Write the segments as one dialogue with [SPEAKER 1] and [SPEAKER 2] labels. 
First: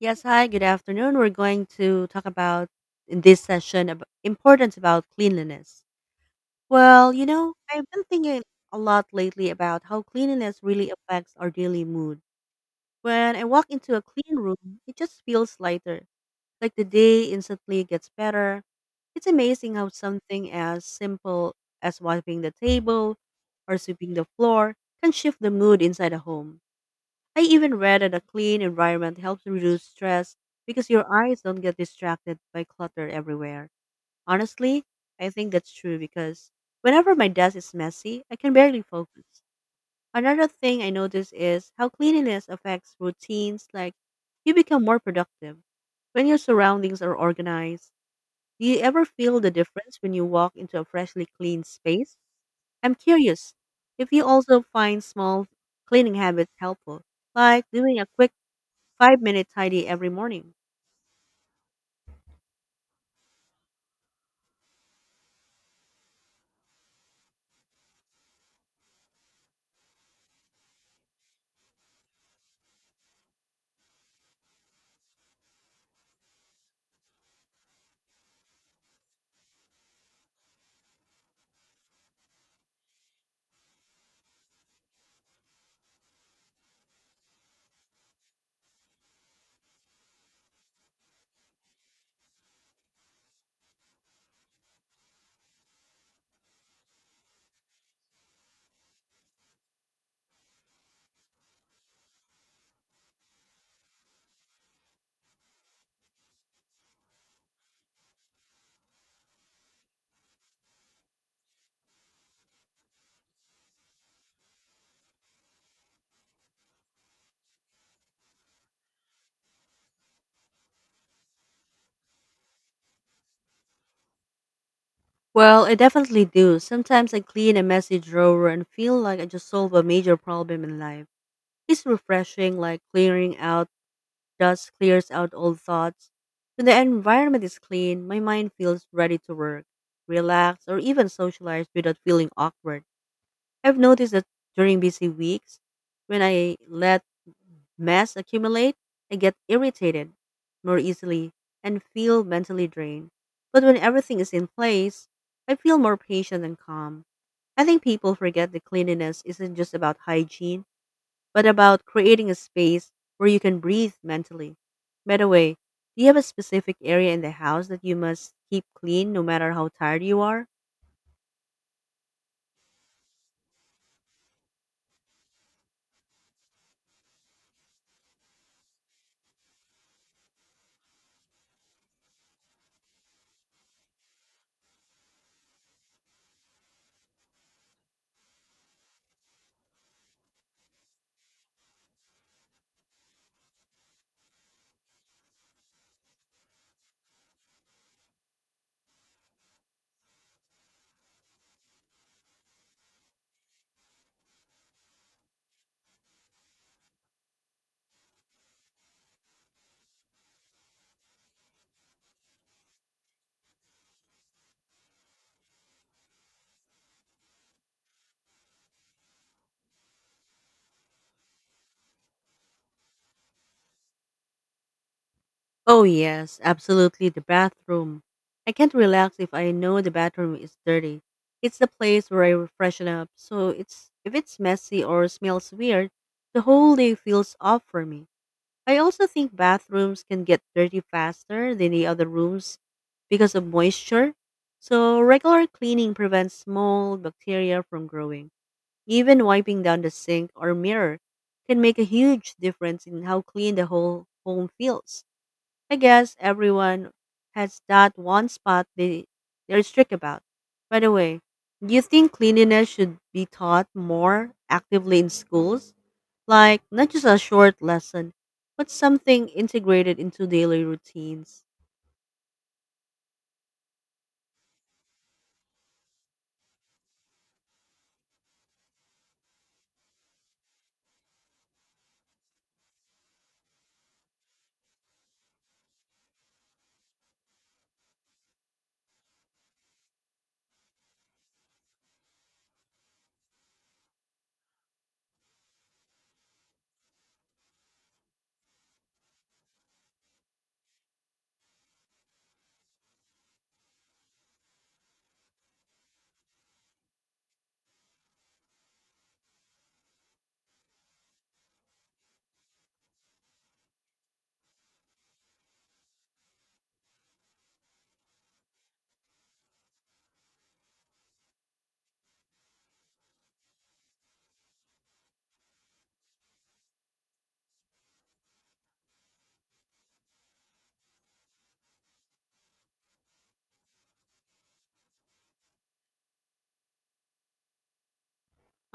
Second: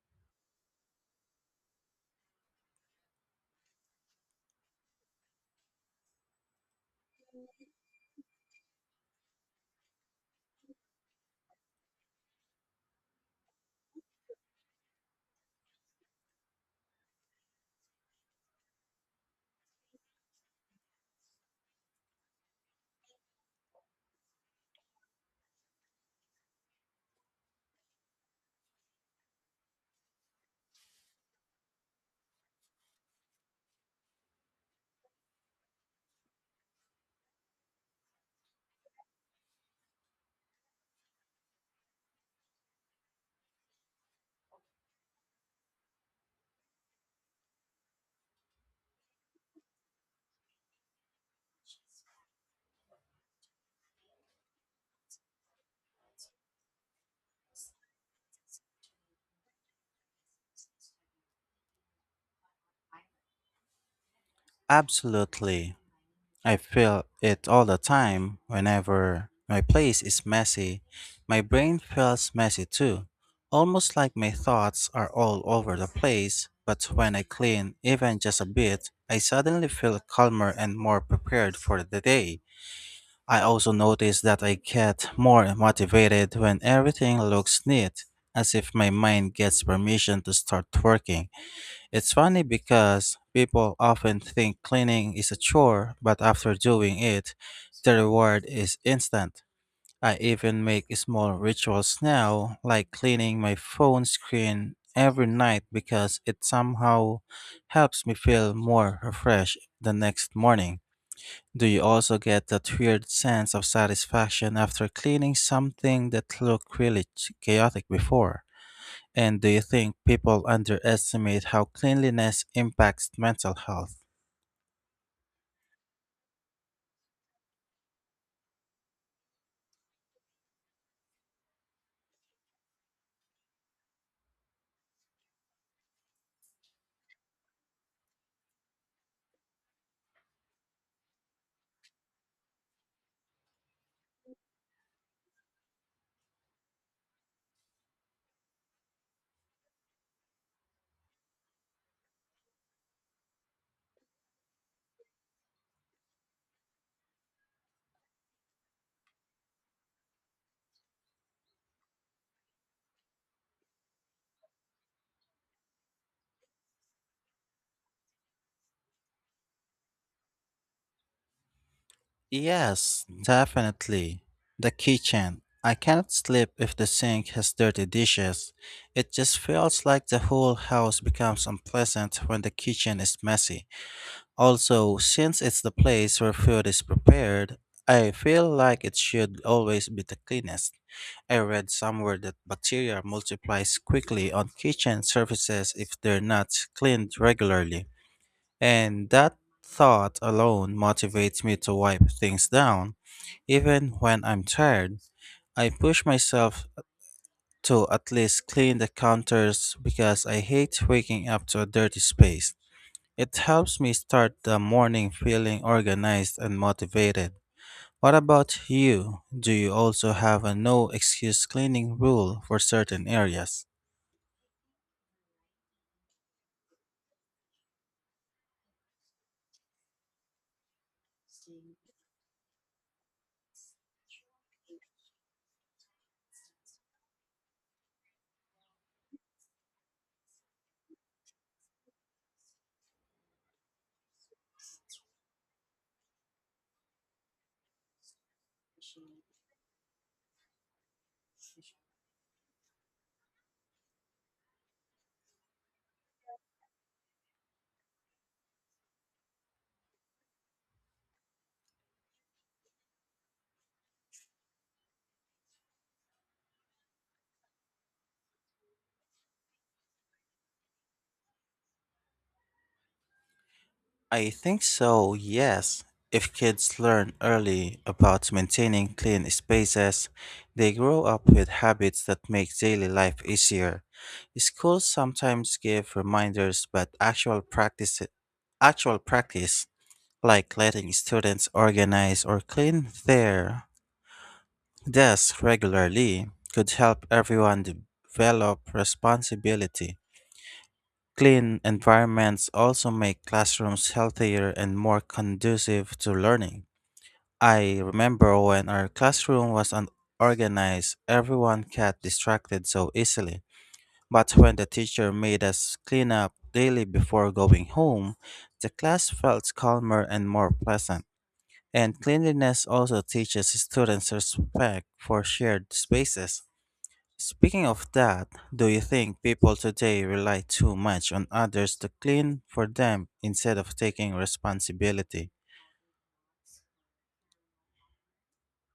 [SPEAKER 1] Yes, hi, good afternoon. We're going to talk about in this session about importance about cleanliness. Well, I've been thinking a lot lately about how cleanliness really affects our daily mood. When I walk into a clean room, it just feels lighter, like the day instantly gets better. It's amazing how something as simple as wiping the table or sweeping the floor can shift the mood inside a home. I even read that a clean environment helps reduce stress because your eyes don't get distracted by clutter everywhere. Honestly, I think that's true because whenever my desk is messy, I can barely focus. Another thing I notice is how cleanliness affects routines, like you become more productive. When your surroundings are organized, do you ever feel the difference when you walk into a freshly clean space? I'm curious if you also find small cleaning habits helpful, like doing a quick 5-minute tidy every morning?
[SPEAKER 2] Absolutely. I feel it all the time. Whenever my place is messy, my brain feels messy too. Almost like my thoughts are all over the place, but when I clean even just a bit, I suddenly feel calmer and more prepared for the day. I also notice that I get more motivated when everything looks neat, as if my mind gets permission to start working. It's funny because people often think cleaning is a chore, but after doing it, the reward is instant. I even make small rituals now, like cleaning my phone screen every night because it somehow helps me feel more refreshed the next morning. Do you also get that weird sense of satisfaction after cleaning something that looked really chaotic before? And do you think people underestimate how cleanliness impacts mental health?
[SPEAKER 1] Well, I definitely do. Sometimes I clean a messy drawer and feel like I just solved a major problem in life. It's refreshing, like clearing out dust clears out old thoughts. When the environment is clean, my mind feels ready to work, relax, or even socialize without feeling awkward. I've noticed that during busy weeks, when I let mess accumulate, I get irritated more easily and feel mentally drained. But when everything is in place, I feel more patient and calm. I think people forget that cleanliness isn't just about hygiene, but about creating a space where you can breathe mentally. By the way, do you have a specific area in the house that you must keep clean no matter how tired you are?
[SPEAKER 2] Yes, definitely. The kitchen. I cannot sleep if the sink has dirty dishes. It just feels like the whole house becomes unpleasant when the kitchen is messy. Also, since it's the place where food is prepared, I feel like it should always be the cleanest. I read somewhere that bacteria multiplies quickly on kitchen surfaces if they're not cleaned regularly. And that thought alone motivates me to wipe things down, even when I'm tired. I push myself to at least clean the counters because I hate waking up to a dirty space. It helps me start the morning feeling organized and motivated. What about you? Do you also have a no excuse cleaning rule for certain areas?
[SPEAKER 1] Oh, yes, absolutely. The bathroom. I can't relax if I know the bathroom is dirty. It's the place where I freshen up, so it's if it's messy or smells weird, the whole day feels off for me. I also think bathrooms can get dirty faster than the other rooms because of moisture. So regular cleaning prevents small bacteria from growing. Even wiping down the sink or mirror can make a huge difference in how clean the whole home feels. I guess everyone has that one spot they're strict about. By the way, do you think cleanliness should be taught more actively in schools? Like, not just a short lesson, but something integrated into daily routines.
[SPEAKER 2] I think so, yes. If kids learn early about maintaining clean spaces, they grow up with habits that make daily life easier. Schools sometimes give reminders, but actual practice, like letting students organize or clean their Desk regularly could help everyone develop responsibility. Clean environments also make classrooms healthier and more conducive to learning. I remember when our classroom was unorganized, everyone got distracted so easily. But when the teacher made us clean up daily before going home, the class felt calmer and more pleasant. And cleanliness also teaches students respect for shared spaces. Speaking of that, do you think people today rely too much on others to clean for them instead of taking responsibility?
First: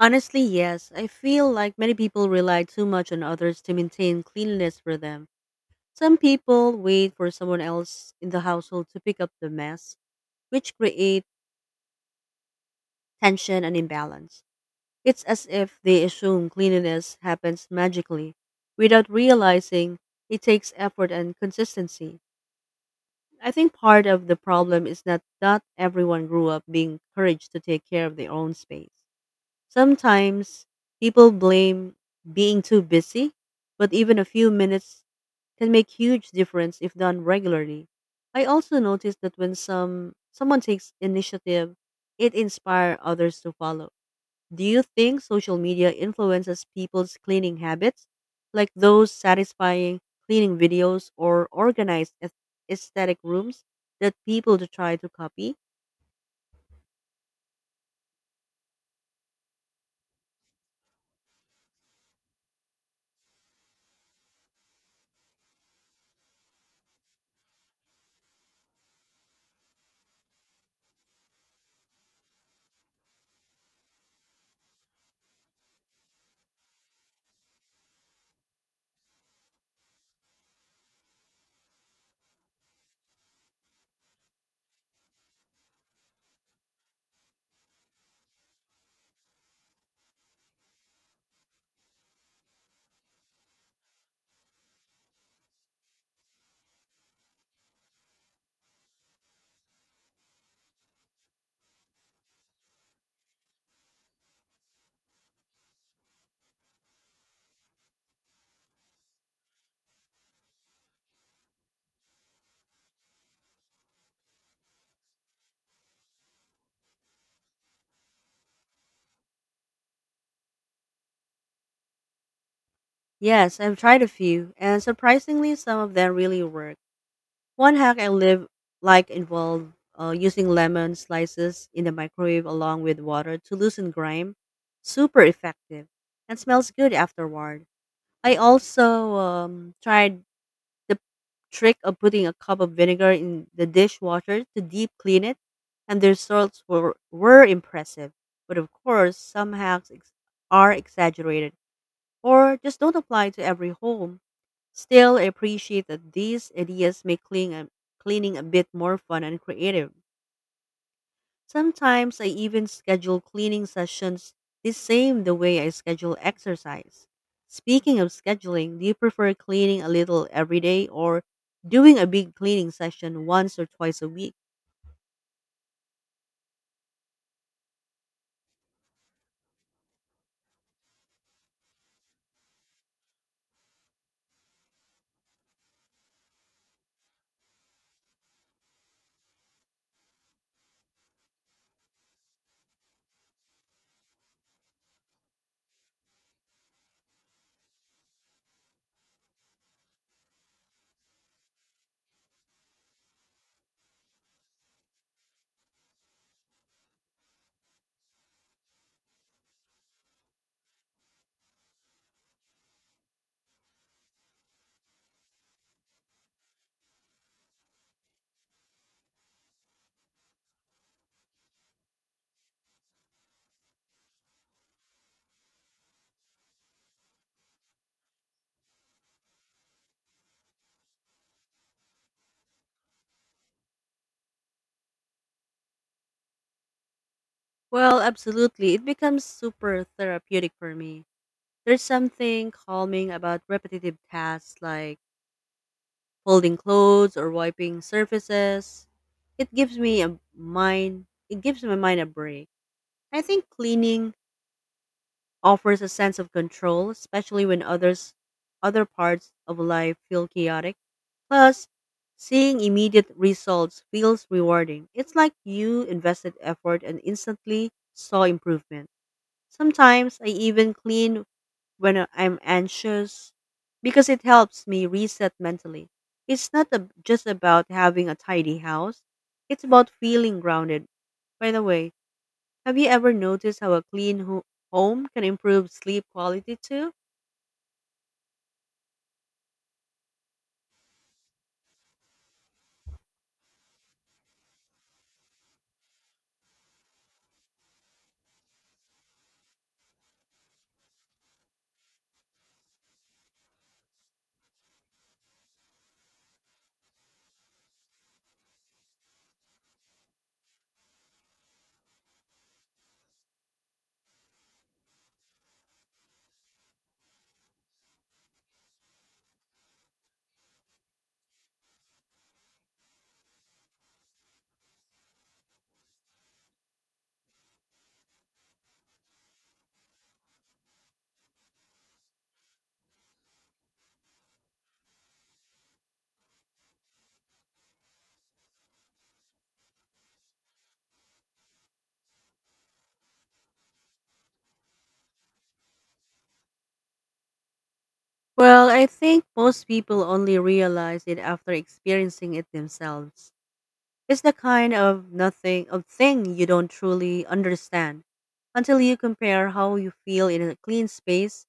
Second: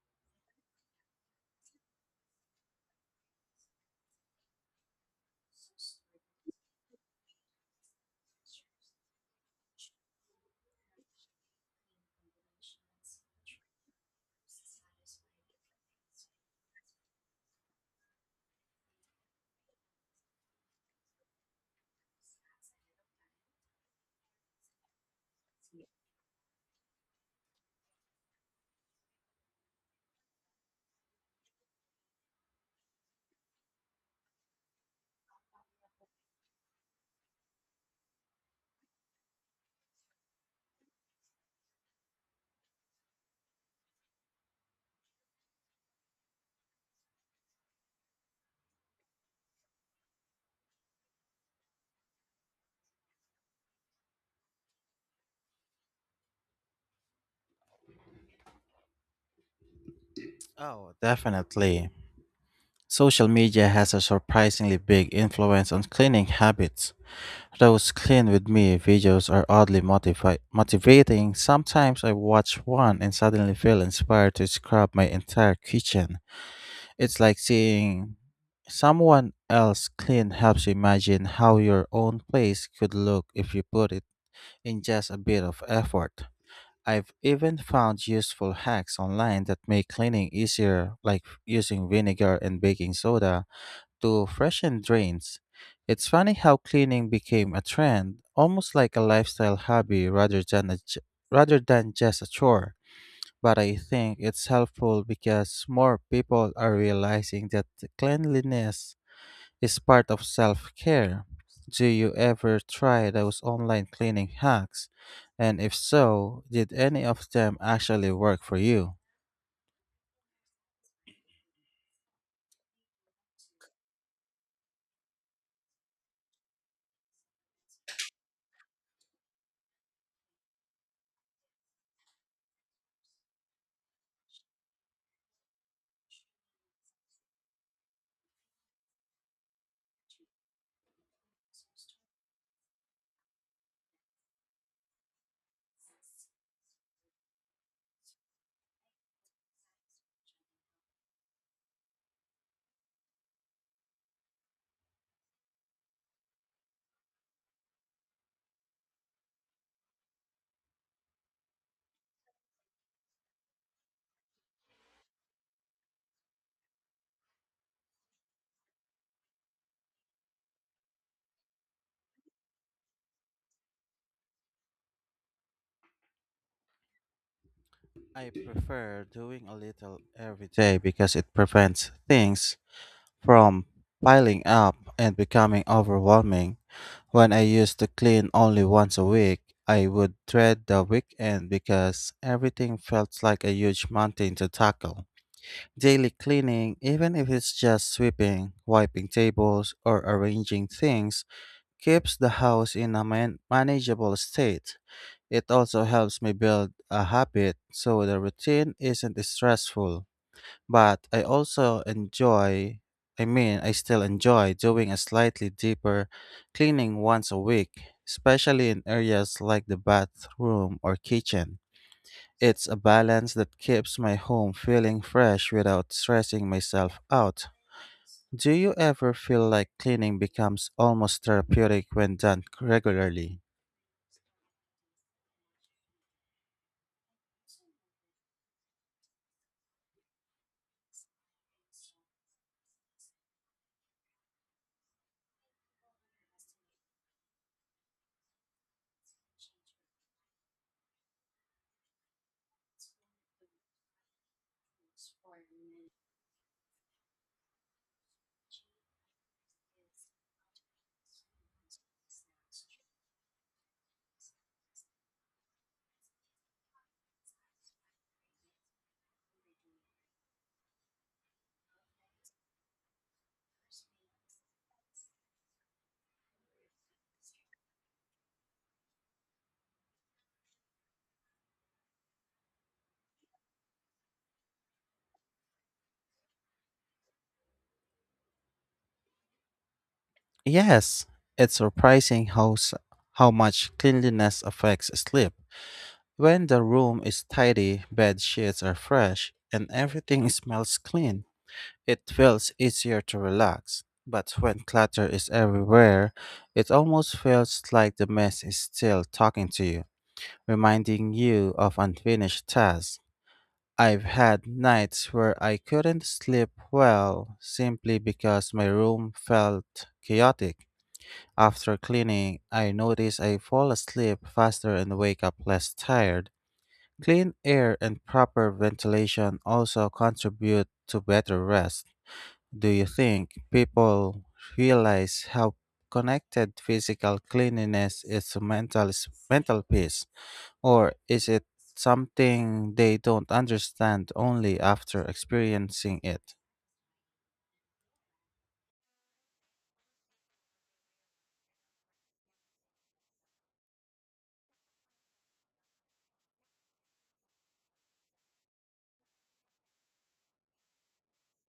[SPEAKER 1] Honestly, yes. I feel like many people rely too much on others to maintain cleanliness for them. Some people wait for someone else in the household to pick up the mess, which create tension and imbalance. It's as if they assume cleanliness happens magically without realizing it takes effort and consistency. I think part of the problem is that not everyone grew up being encouraged to take care of their own space. Sometimes people blame being too busy, but even a few minutes can make huge difference if done regularly. I also noticed that when someone takes initiative, it inspires others to follow. Do you think social media influences people's cleaning habits, like those satisfying cleaning videos or organized aesthetic rooms that people to try to copy?
[SPEAKER 2] Oh, definitely. Social media has a surprisingly big influence on cleaning habits. Those clean with me videos are oddly motivating. Sometimes I watch one and suddenly feel inspired to scrub my entire kitchen. It's like seeing someone else clean helps you imagine how your own place could look if you put it in just a bit of effort. I've even found useful hacks online that make cleaning easier, like using vinegar and baking soda to freshen drains. It's funny how cleaning became a trend, almost like a lifestyle hobby rather than rather than just a chore. But I think it's helpful because more people are realizing that cleanliness is part of self care. Do you ever try those online cleaning hacks? And if so, did any of them actually work for you?
[SPEAKER 1] Yes, I've tried a few, and surprisingly, some of them really work. One hack I live like involved using lemon slices in the microwave along with water to loosen grime. Super effective and smells good afterward. I also tried the trick of putting a cup of vinegar in the dishwasher to deep clean it, and the results were impressive. But of course, some hacks are exaggerated or just don't apply to every home. Still, I appreciate that these ideas make cleaning a bit more fun and creative. Sometimes I even schedule cleaning sessions the way I schedule exercise. Speaking of scheduling, do you prefer cleaning a little every day or doing a big cleaning session once or twice a week?
[SPEAKER 2] I prefer doing a little every day because it prevents things from piling up and becoming overwhelming. When I used to clean only once a week, I would dread the weekend because everything felt like a huge mountain to tackle. Daily cleaning, even if it's just sweeping, wiping tables, or arranging things, keeps the house in a manageable state. It also helps me build a habit so the routine isn't stressful. But I mean, I still enjoy doing a slightly deeper cleaning once a week, especially in areas like the bathroom or kitchen. It's a balance that keeps my home feeling fresh without stressing myself out. Do you ever feel like cleaning becomes almost therapeutic when done regularly?
[SPEAKER 1] Well, absolutely. It becomes super therapeutic for me. There's something calming about repetitive tasks like folding clothes or wiping surfaces. It gives my mind a break. I think cleaning offers a sense of control, especially when other parts of life feel chaotic. Plus, seeing immediate results feels rewarding. It's like you invested effort and instantly saw improvement. Sometimes I even clean when I'm anxious because it helps me reset mentally. It's not just about having a tidy house, it's about feeling grounded. By the way, have you ever noticed how a clean home can improve sleep quality too?
[SPEAKER 2] Yes, it's surprising how much cleanliness affects sleep. When the room is tidy, bed sheets are fresh, and everything smells clean, it feels easier to relax. But when clutter is everywhere, it almost feels like the mess is still talking to you, reminding you of unfinished tasks. I've had nights where I couldn't sleep well simply because my room felt chaotic. After cleaning, I notice I fall asleep faster and wake up less tired. Clean air and proper ventilation also contribute to better rest. Do you think people realize how connected physical cleanliness is to mental peace, or is it something they don't understand only after experiencing it?
[SPEAKER 1] Well, I think most people only realize it after experiencing it themselves. It's the kind of nothing of thing you don't truly understand until you compare how you feel in a clean space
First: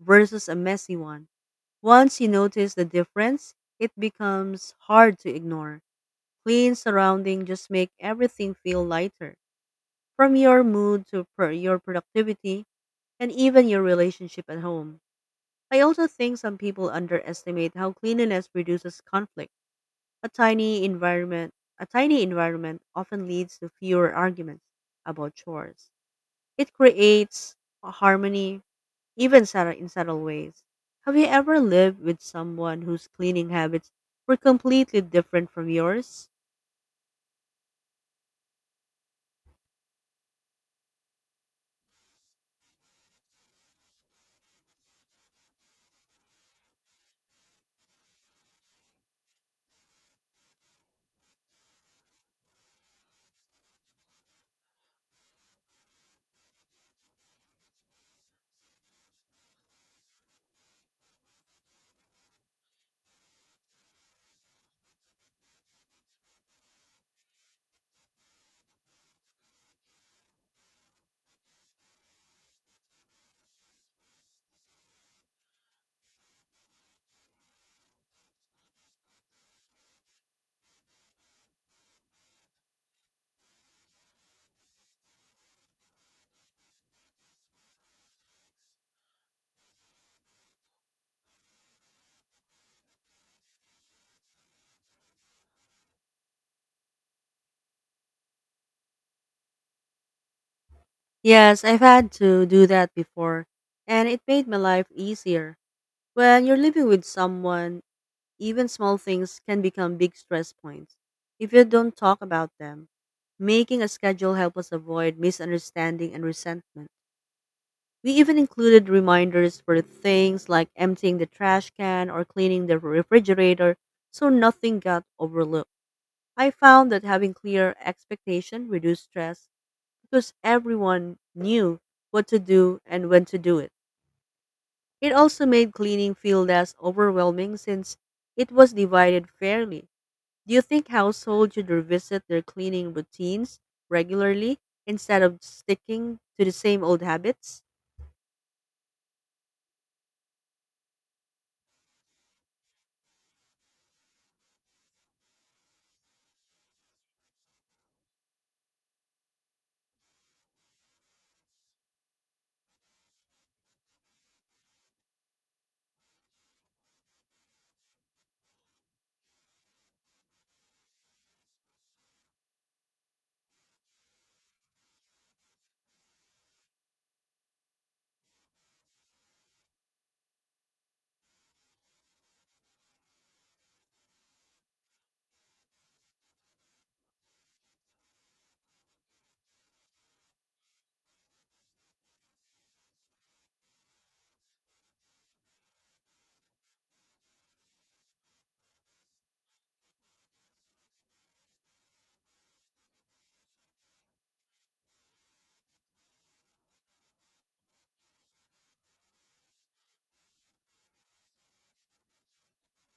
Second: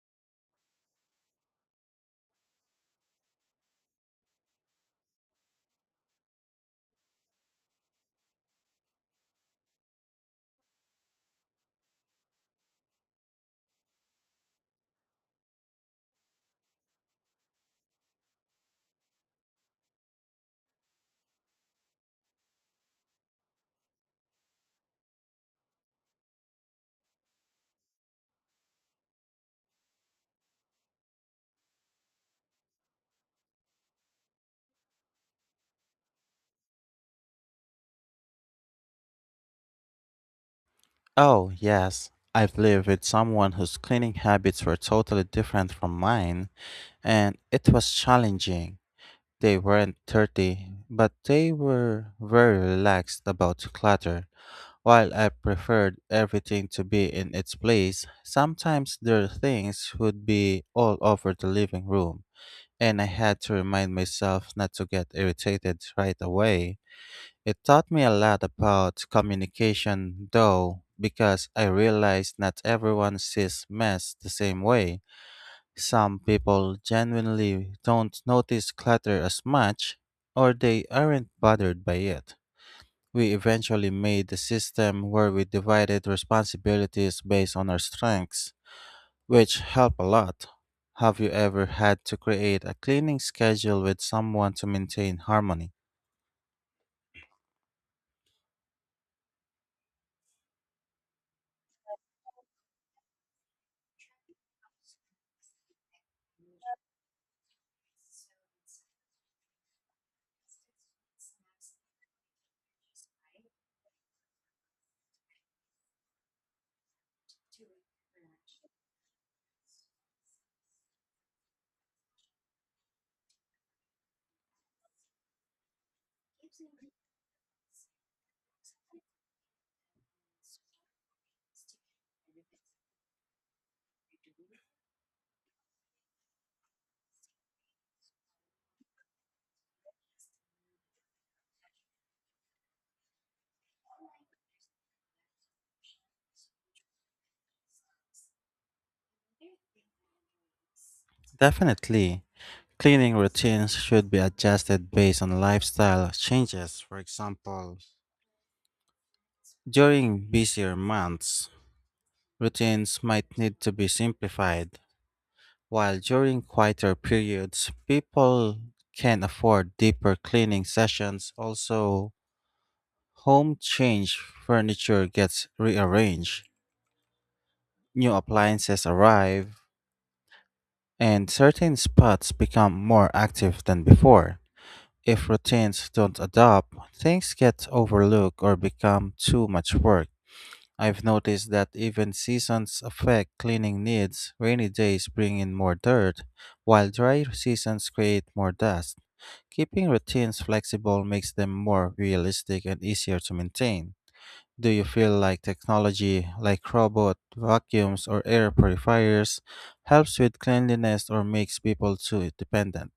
[SPEAKER 1] versus a messy one. Once you notice the difference, it becomes hard to ignore. Clean surrounding just make everything feel lighter, from your mood to your productivity, and even your relationship at home. I also think some people underestimate how cleanliness reduces conflict. A tiny environment, a tiny environment often leads to fewer arguments about chores. It creates a harmony even in subtle ways. Have you ever lived with someone whose cleaning habits were completely different from yours?
[SPEAKER 2] Oh, yes. I've lived with someone whose cleaning habits were totally different from mine, and it was challenging. They weren't dirty, but they were very relaxed about clutter. While I preferred everything to be in its place, sometimes their things would be all over the living room, and I had to remind myself not to get irritated right away. It taught me a lot about communication, though, because I realized not everyone sees mess the same way. Some people genuinely don't notice clutter as much, or they aren't bothered by it. We eventually made a system where we divided responsibilities based on our strengths, which help a lot. Have you ever had to create a cleaning schedule with someone to maintain harmony?
[SPEAKER 1] Yes, I've had to do that before, and it made my life easier. When you're living with someone, even small things can become big stress points if you don't talk about them. Making a schedule helps us avoid misunderstanding and resentment. We even included reminders for things like emptying the trash can or cleaning the refrigerator so nothing got overlooked. I found that having clear expectation reduced stress because everyone knew what to do and when to do it. It also made cleaning feel less overwhelming since it was divided fairly. Do you think households should revisit their cleaning routines regularly instead of sticking to the same old habits?
[SPEAKER 2] Definitely. Cleaning routines should be adjusted based on lifestyle changes. For example, during busier months, routines might need to be simplified, while during quieter periods, people can afford deeper cleaning sessions. Also, home change, furniture gets rearranged, new appliances arrive, and certain spots become more active than before. If routines don't adapt, things get overlooked or become too much work. I've noticed that even seasons affect cleaning needs. Rainy days bring in more dirt, while dry seasons create more dust. Keeping routines flexible makes them more realistic and easier to maintain. Do you feel like technology, like robot vacuums or air purifiers, helps with cleanliness or makes people too dependent?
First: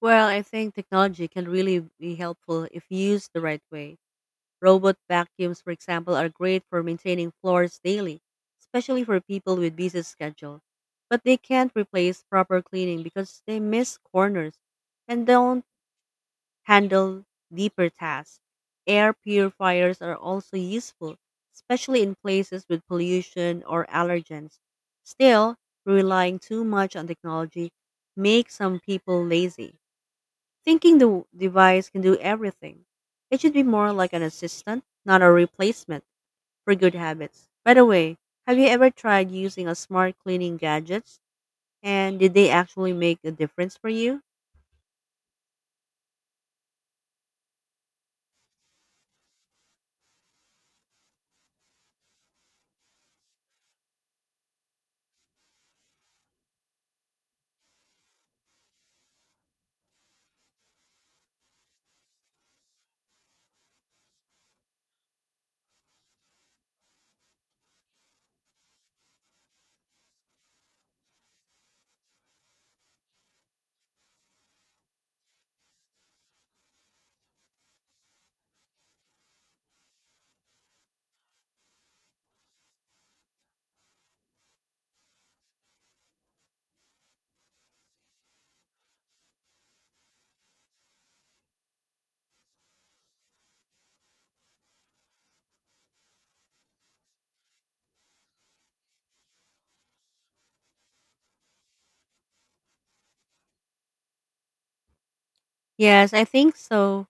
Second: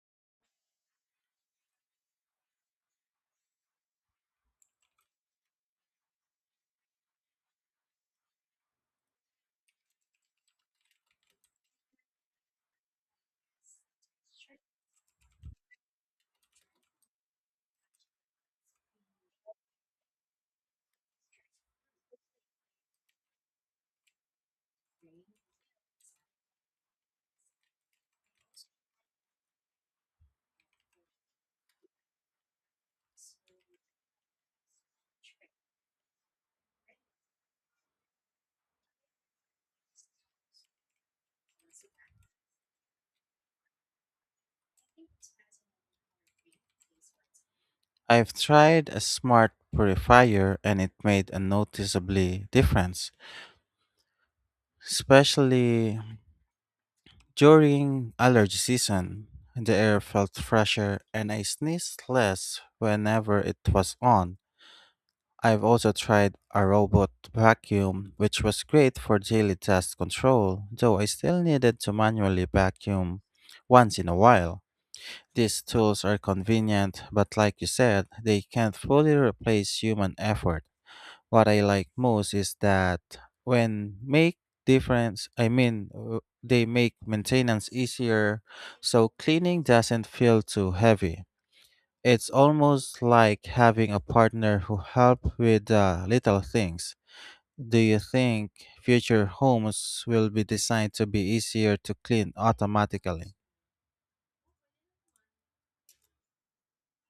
[SPEAKER 1] Well, I think technology can really be helpful if used the right way. Robot vacuums, for example, are great for maintaining floors daily, especially for people with busy schedule. But they can't replace proper cleaning because they miss corners and don't handle deeper tasks. Air purifiers are also useful, especially in places with pollution or allergens. Still, relying too much on technology makes some people lazy, thinking the device can do everything. It should be more like an assistant, not a replacement for good habits. By the way, have you ever tried using a smart cleaning gadgets and did they actually make a difference for you?
[SPEAKER 2] I've tried a smart purifier and it made a noticeably difference, especially during allergy season. The air felt fresher and I sneezed less whenever it was on. I've also tried a robot vacuum, which was great for daily dust control, though I still needed to manually vacuum once in a while. These tools are convenient, but like you said, they can't fully replace human effort. What I like most is that when make they make maintenance easier, so cleaning doesn't feel too heavy. It's almost like having a partner who help with the little things. Do you think future homes will be designed to be easier to clean automatically?
[SPEAKER 1] Yes, I think so.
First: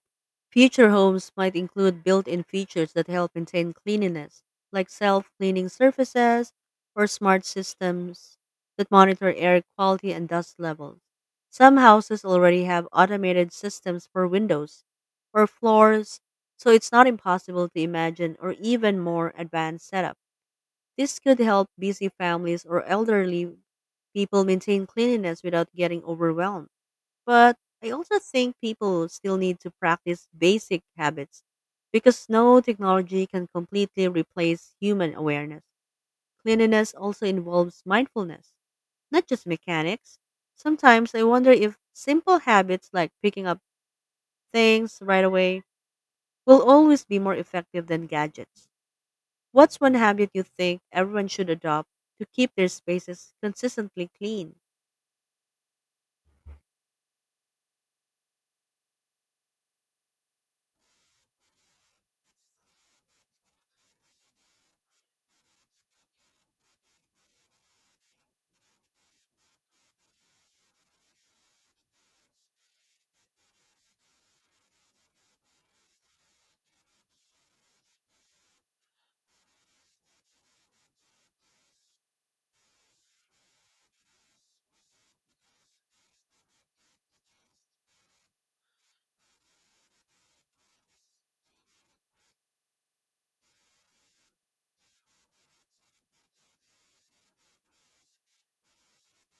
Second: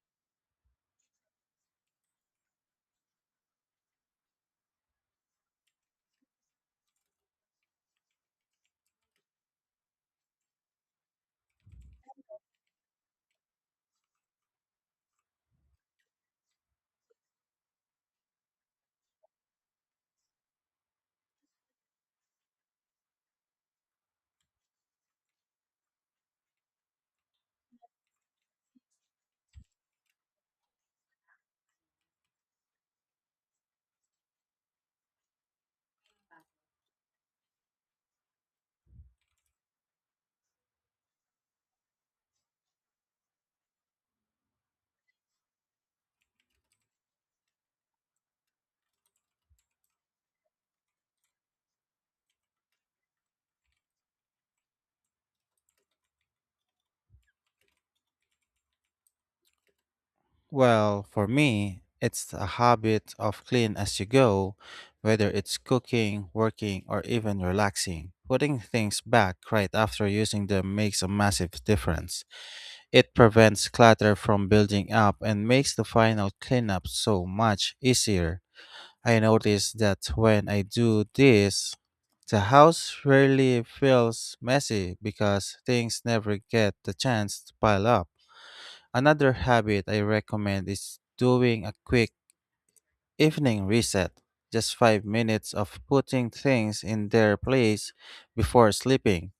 [SPEAKER 1] Future homes might include built in features that help maintain cleanliness, like self cleaning surfaces or smart systems that monitor air quality and dust levels. Some houses already have automated systems for windows or floors, so it's not impossible to imagine or even more advanced setup. This could help busy families or elderly people maintain cleanliness without getting overwhelmed. But I also think people still need to practice basic habits because no technology can completely replace human awareness. Cleanliness also involves mindfulness, not just mechanics. Sometimes I wonder if simple habits like picking up things right away will always be more effective than gadgets. What's one habit you think everyone should adopt to keep their spaces consistently clean?
[SPEAKER 2] Well, for me, it's a habit of clean as you go, whether it's cooking, working, or even relaxing. Putting things back right after using them makes a massive difference. It prevents clutter from building up and makes the final cleanup so much easier. I notice that when I do this, the house rarely feels messy because things never get the chance to pile up. Another habit I recommend is doing a quick evening reset, just 5 minutes of putting things in their place before sleeping.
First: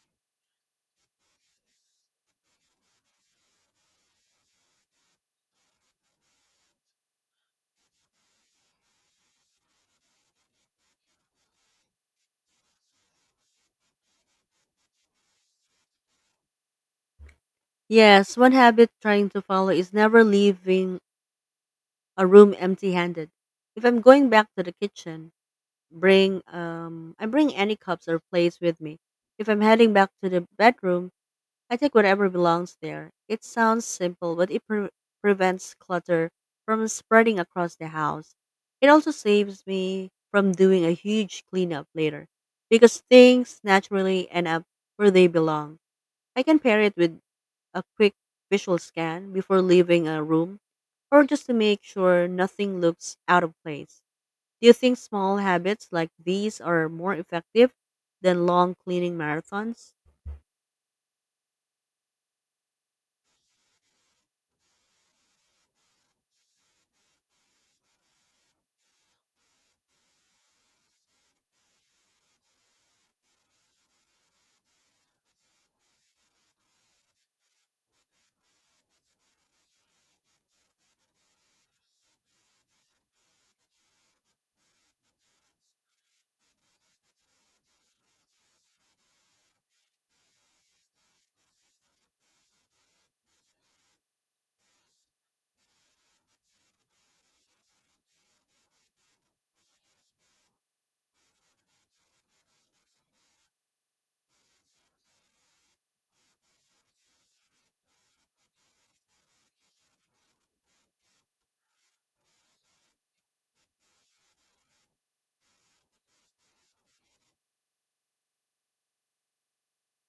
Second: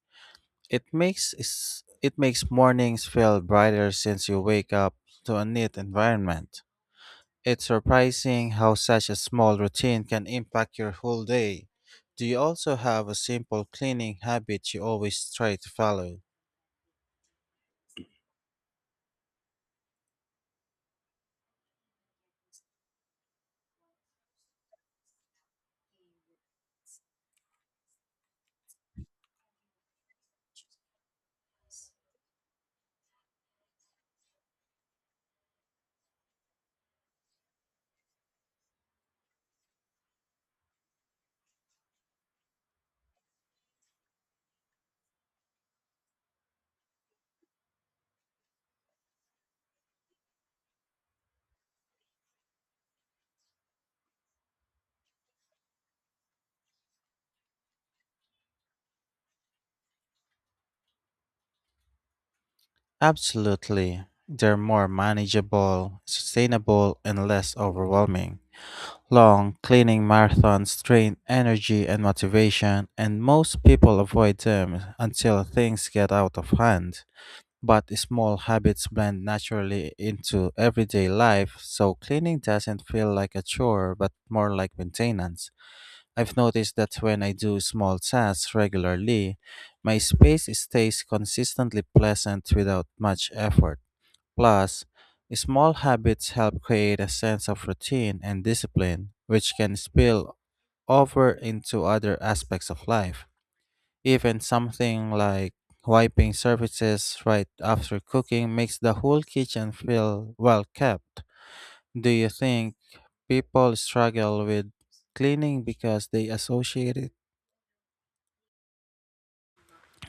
[SPEAKER 2] It makes mornings feel brighter since you wake up to a neat environment. It's surprising how such a small routine can impact your whole day. Do you also have a simple cleaning habit you always try to follow?
[SPEAKER 1] Yes, one habit trying to follow is never leaving a room empty-handed. If I'm going back to the kitchen, bring I bring any cups or plates with me. If I'm heading back to the bedroom, I take whatever belongs there. It sounds simple, but it prevents clutter from spreading across the house. It also saves me from doing a huge cleanup later because things naturally end up where they belong. I can pair it with a quick visual scan before leaving a room or just to make sure nothing looks out of place. Do you think small habits like these are more effective than long cleaning marathons?
[SPEAKER 2] Absolutely. They're more manageable, sustainable, and less overwhelming. Long cleaning marathons drain energy and motivation, and most people avoid them until things get out of hand. But small habits blend naturally into everyday life, so cleaning doesn't feel like a chore but more like maintenance. I've noticed that when I do small tasks regularly, my space stays consistently pleasant without much effort. Plus, small habits help create a sense of routine and discipline, which can spill over into other aspects of life. Even something like wiping surfaces right after cooking makes the whole kitchen feel well kept. Do you think people struggle with cleaning because they associate it?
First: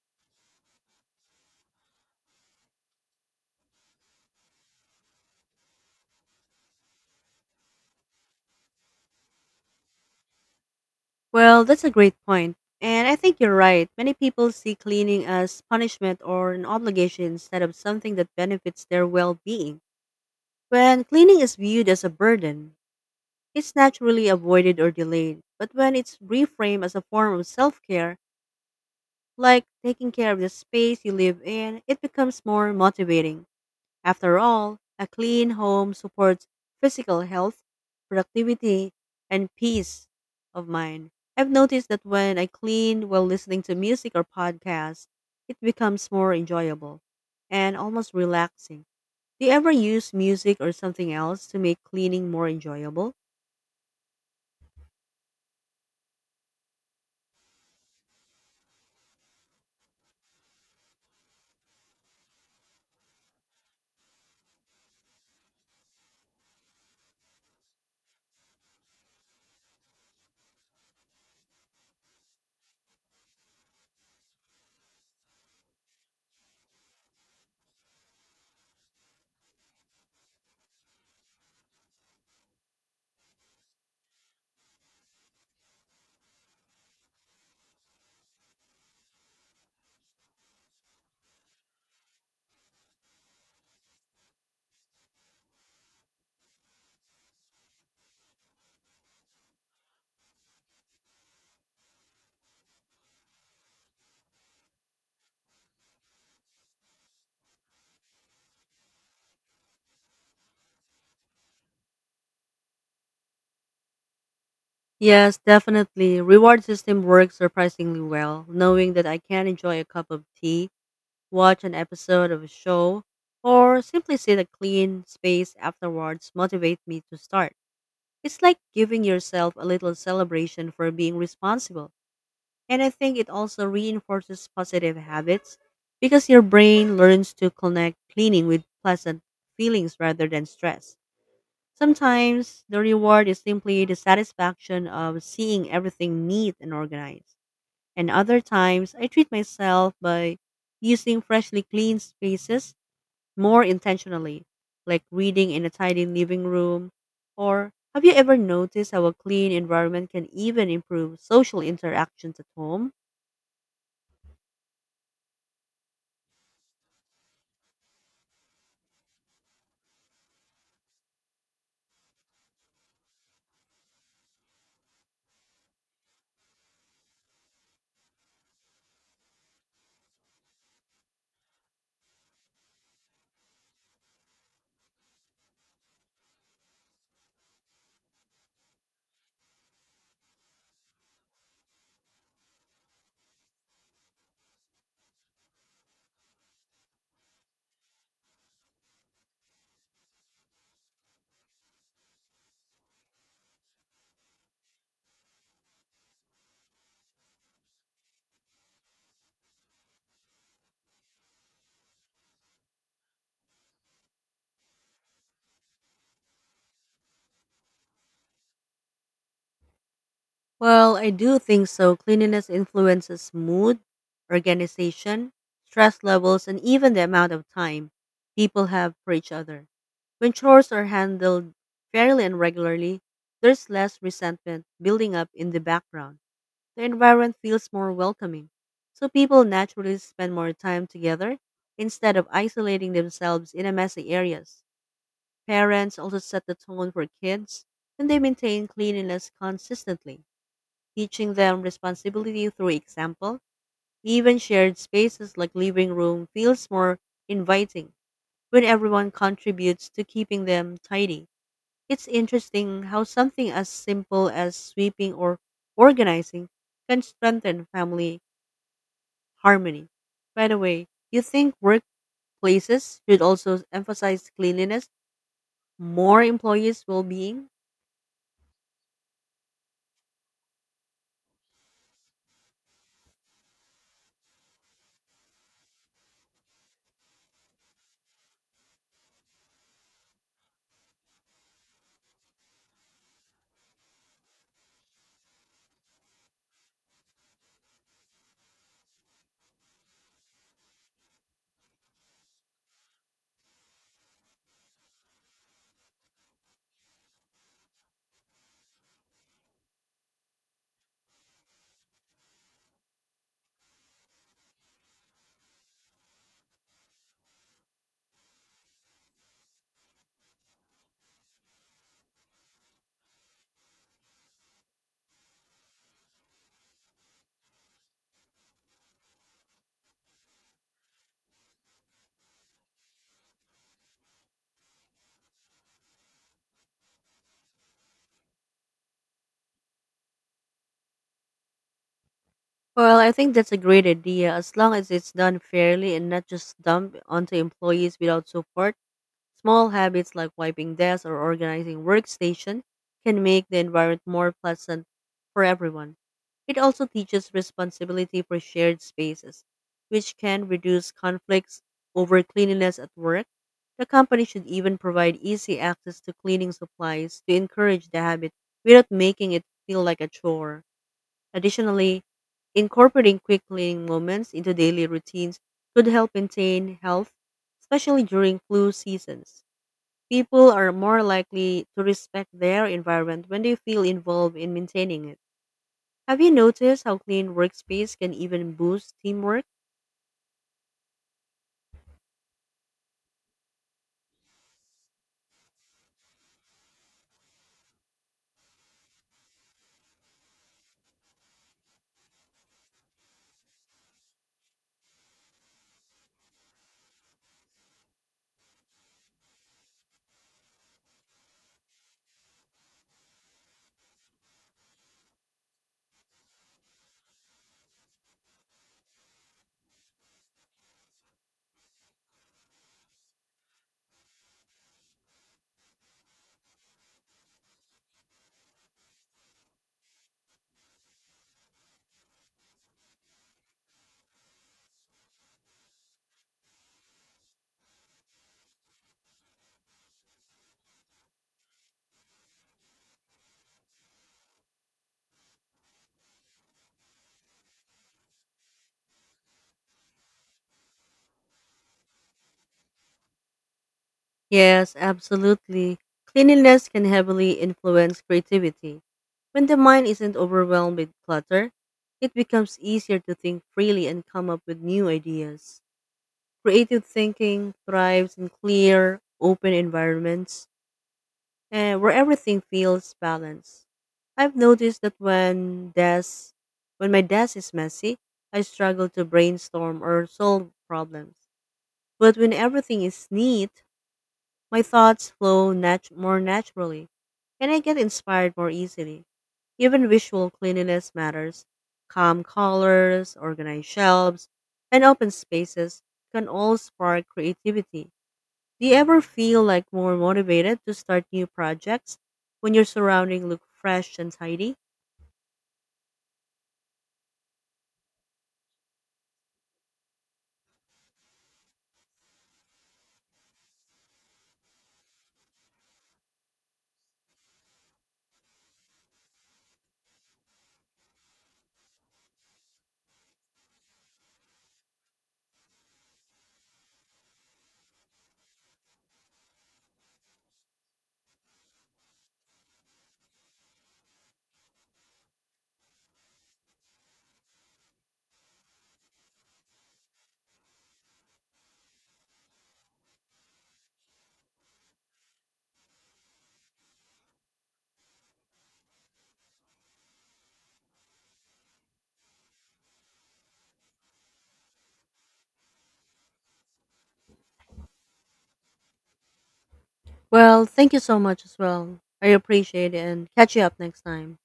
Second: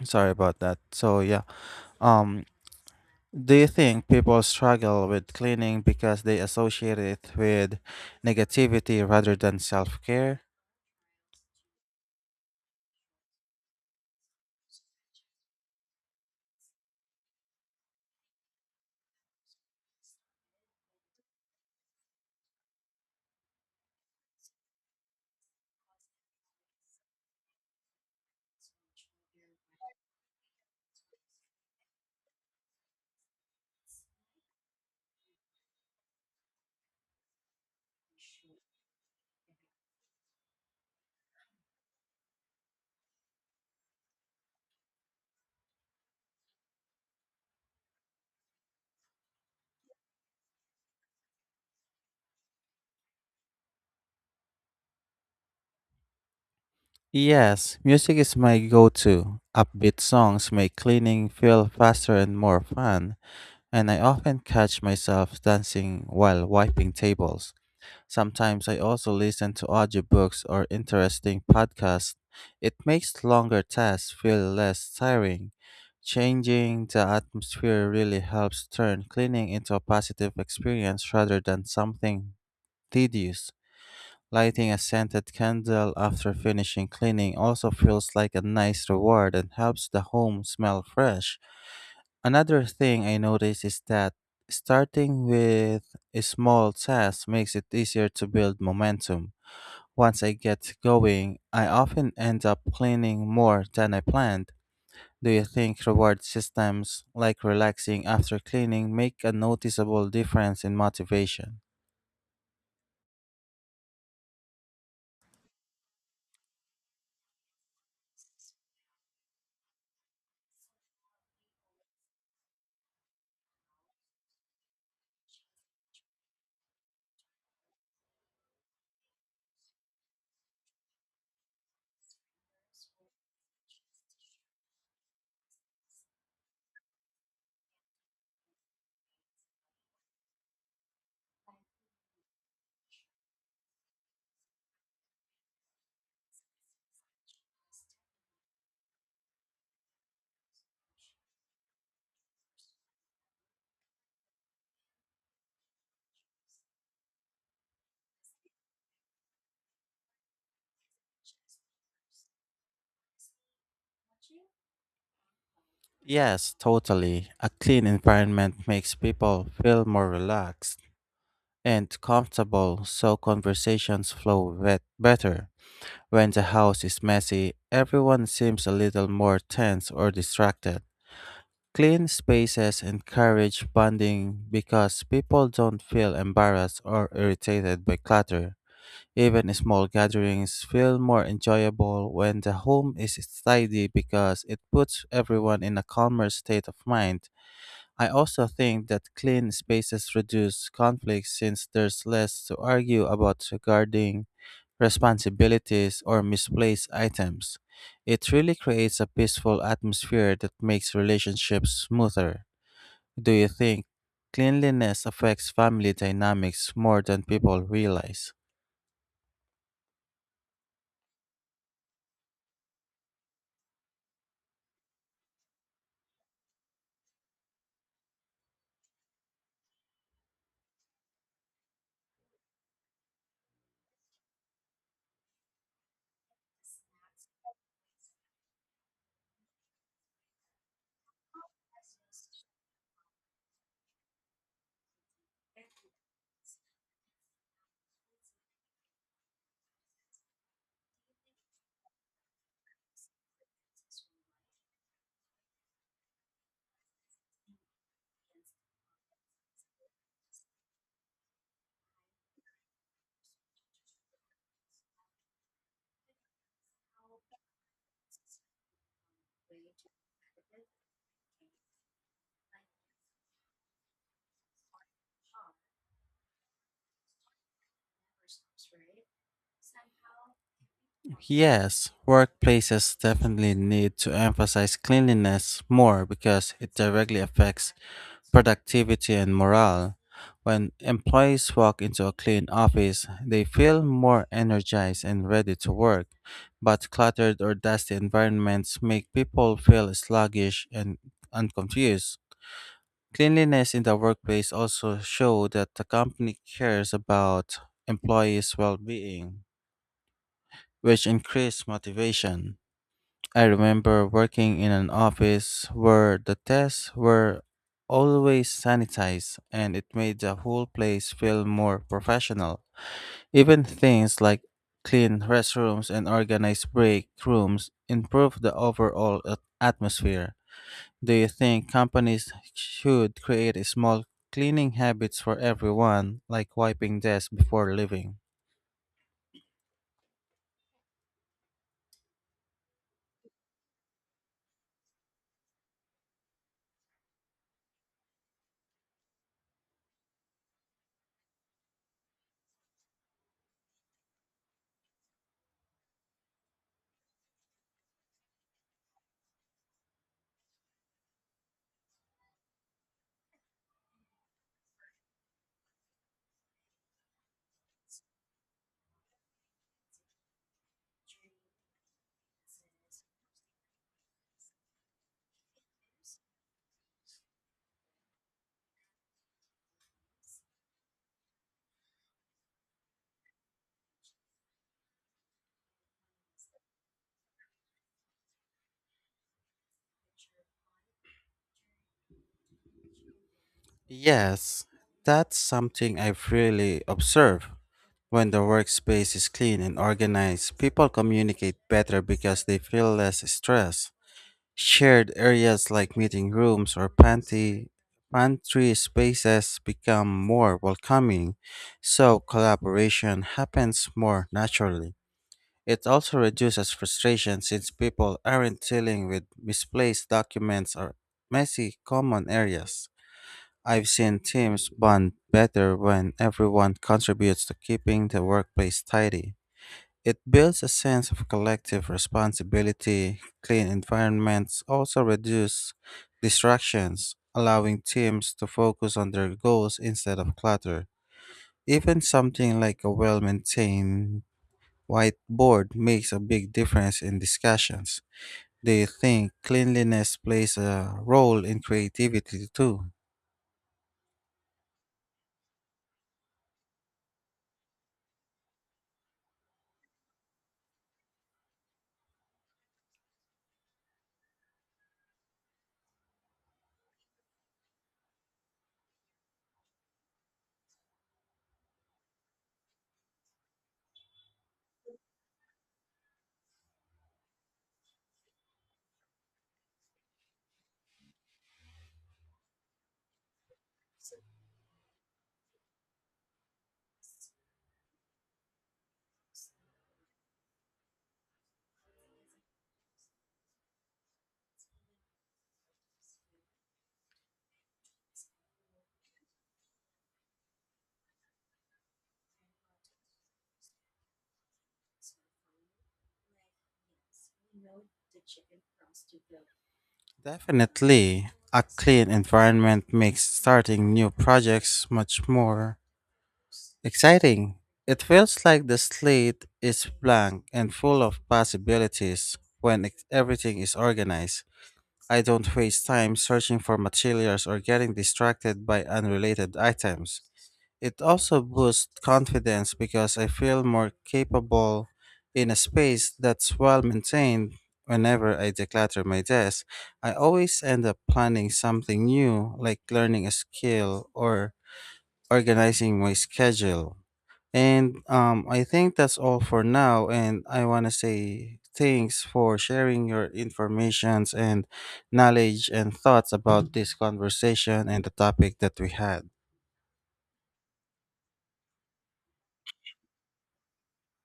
[SPEAKER 2] Sorry about that. So yeah, um do you think people struggle with cleaning because they associate it with negativity rather than self care?
[SPEAKER 1] Well, that's a great point. And I think you're right. Many people see cleaning as punishment or an obligation instead of something that benefits their well being. When cleaning is viewed as a burden, it's naturally avoided or delayed. But when it's reframed as a form of self care, like taking care of the space you live in, it becomes more motivating. After all, a clean home supports physical health, productivity, and peace of mind. I've noticed that when I clean while listening to music or podcasts, it becomes more enjoyable and almost relaxing. Do you ever use music or something else to make cleaning more enjoyable?
[SPEAKER 2] Yes, music is my go to. Upbeat songs make cleaning feel faster and more fun, and I often catch myself dancing while wiping tables. Sometimes I also listen to audiobooks or interesting podcasts. It makes longer tasks feel less tiring. Changing the atmosphere really helps turn cleaning into a positive experience rather than something tedious. Lighting a scented candle after finishing cleaning also feels like a nice reward and helps the home smell fresh. Another thing I notice is that starting with a small task makes it easier to build momentum. Once I get going, I often end up cleaning more than I planned. Do you think reward systems like relaxing after cleaning make a noticeable difference in motivation?
[SPEAKER 1] Yes, definitely. Reward system works surprisingly well. Knowing that I can enjoy a cup of tea, watch an episode of a show, or simply sit in a clean space afterwards motivate me to start. It's like giving yourself a little celebration for being responsible. And I think it also reinforces positive habits because your brain learns to connect cleaning with pleasant feelings rather than stress. Sometimes the reward is simply the satisfaction of seeing everything neat and organized. And other times I treat myself by using freshly cleaned spaces more intentionally, like reading in a tidy living room. Or have you ever noticed how a clean environment can even improve social interactions at home?
[SPEAKER 2] Yes, totally. A clean environment makes people feel more relaxed and comfortable, so conversations flow better. When the house is messy, everyone seems a little more tense or distracted. Clean spaces encourage bonding because people don't feel embarrassed or irritated by clutter. Even small gatherings feel more enjoyable when the home is tidy because it puts everyone in a calmer state of mind. I also think that clean spaces reduce conflict since there's less to argue about regarding responsibilities or misplaced items. It really creates a peaceful atmosphere that makes relationships smoother. Do you think cleanliness affects family dynamics more than people realize?
[SPEAKER 1] Well, I do think so. Cleanliness influences mood, organization, stress levels, and even the amount of time people have for each other. When chores are handled fairly and regularly, there's less resentment building up in the background. The environment feels more welcoming, so people naturally spend more time together instead of isolating themselves in a messy areas. Parents also set the tone for kids and they maintain cleanliness consistently, teaching them responsibility through example. Even shared spaces like living room feels more inviting when everyone contributes to keeping them tidy. It's interesting how something as simple as sweeping or organizing can strengthen family harmony. By the way, you think workplaces should also emphasize cleanliness, more employees' well being?
[SPEAKER 2] Yes, workplaces definitely need to emphasize cleanliness more because it directly affects productivity and morale. When employees walk into a clean office, they feel more energized and ready to work. But cluttered or dusty environments make people feel sluggish and unconfused. Cleanliness in the workplace also show that the company cares about employees' well-being, which increase motivation. I remember working in an office where the desks were always sanitized and it made the whole place feel more professional. Even things like clean restrooms and organized break rooms improve the overall atmosphere. Do you think companies should create a small cleaning habits for everyone, like wiping desks before leaving?
[SPEAKER 1] Well, I think that's a great idea as long as it's done fairly and not just dumped onto employees without support. Small habits like wiping desks or organizing workstation can make the environment more pleasant for everyone. It also teaches responsibility for shared spaces, which can reduce conflicts over cleanliness at work. The company should even provide easy access to cleaning supplies to encourage the habit without making it feel like a chore. Additionally, incorporating quick cleaning moments into daily routines could help maintain health, especially during flu seasons. People are more likely to respect their environment when they feel involved in maintaining it. Have you noticed how clean workspace can even boost teamwork?
[SPEAKER 2] Yes, that's something I've really observed. When the workspace is clean and organized, people communicate better because they feel less stress. Shared areas like meeting rooms or pantry, pantry spaces become more welcoming, so collaboration happens more naturally. It also reduces frustration since people aren't dealing with misplaced documents or messy common areas. I've seen teams bond better when everyone contributes to keeping the workplace tidy. It builds a sense of collective responsibility. Clean environments also reduce distractions, allowing teams to focus on their goals instead of clutter. Even something like a well maintained whiteboard makes a big difference in discussions. Do you think cleanliness plays a role in creativity too?
[SPEAKER 1] Yes, absolutely. Cleanliness can heavily influence creativity. When the mind isn't overwhelmed with clutter, it becomes easier to think freely and come up with new ideas. Creative thinking thrives in clear, open environments and where everything feels balanced. I've noticed that when my desk is messy, I struggle to brainstorm or solve problems. But when everything is neat, my thoughts flow more naturally, and I get inspired more easily. Even visual cleanliness matters. Calm colors, organized shelves, and open spaces can all spark creativity. Do you ever feel like more motivated to start new projects when your surrounding look fresh and tidy?
[SPEAKER 2] Definitely, a clean environment makes starting new projects much more exciting. It feels like the slate is blank and full of possibilities when everything is organized. I don't waste time searching for materials or getting distracted by unrelated items. It also boosts confidence because I feel more capable in a space that's well maintained. Whenever I declutter my desk, I always end up planning something new, like learning a skill or organizing my schedule. And I think that's all for now. And I want to say thanks for sharing your informations and knowledge and thoughts about this conversation and the topic that we had.
[SPEAKER 1] Well, thank you so much as well. I appreciate it and catch you up next time.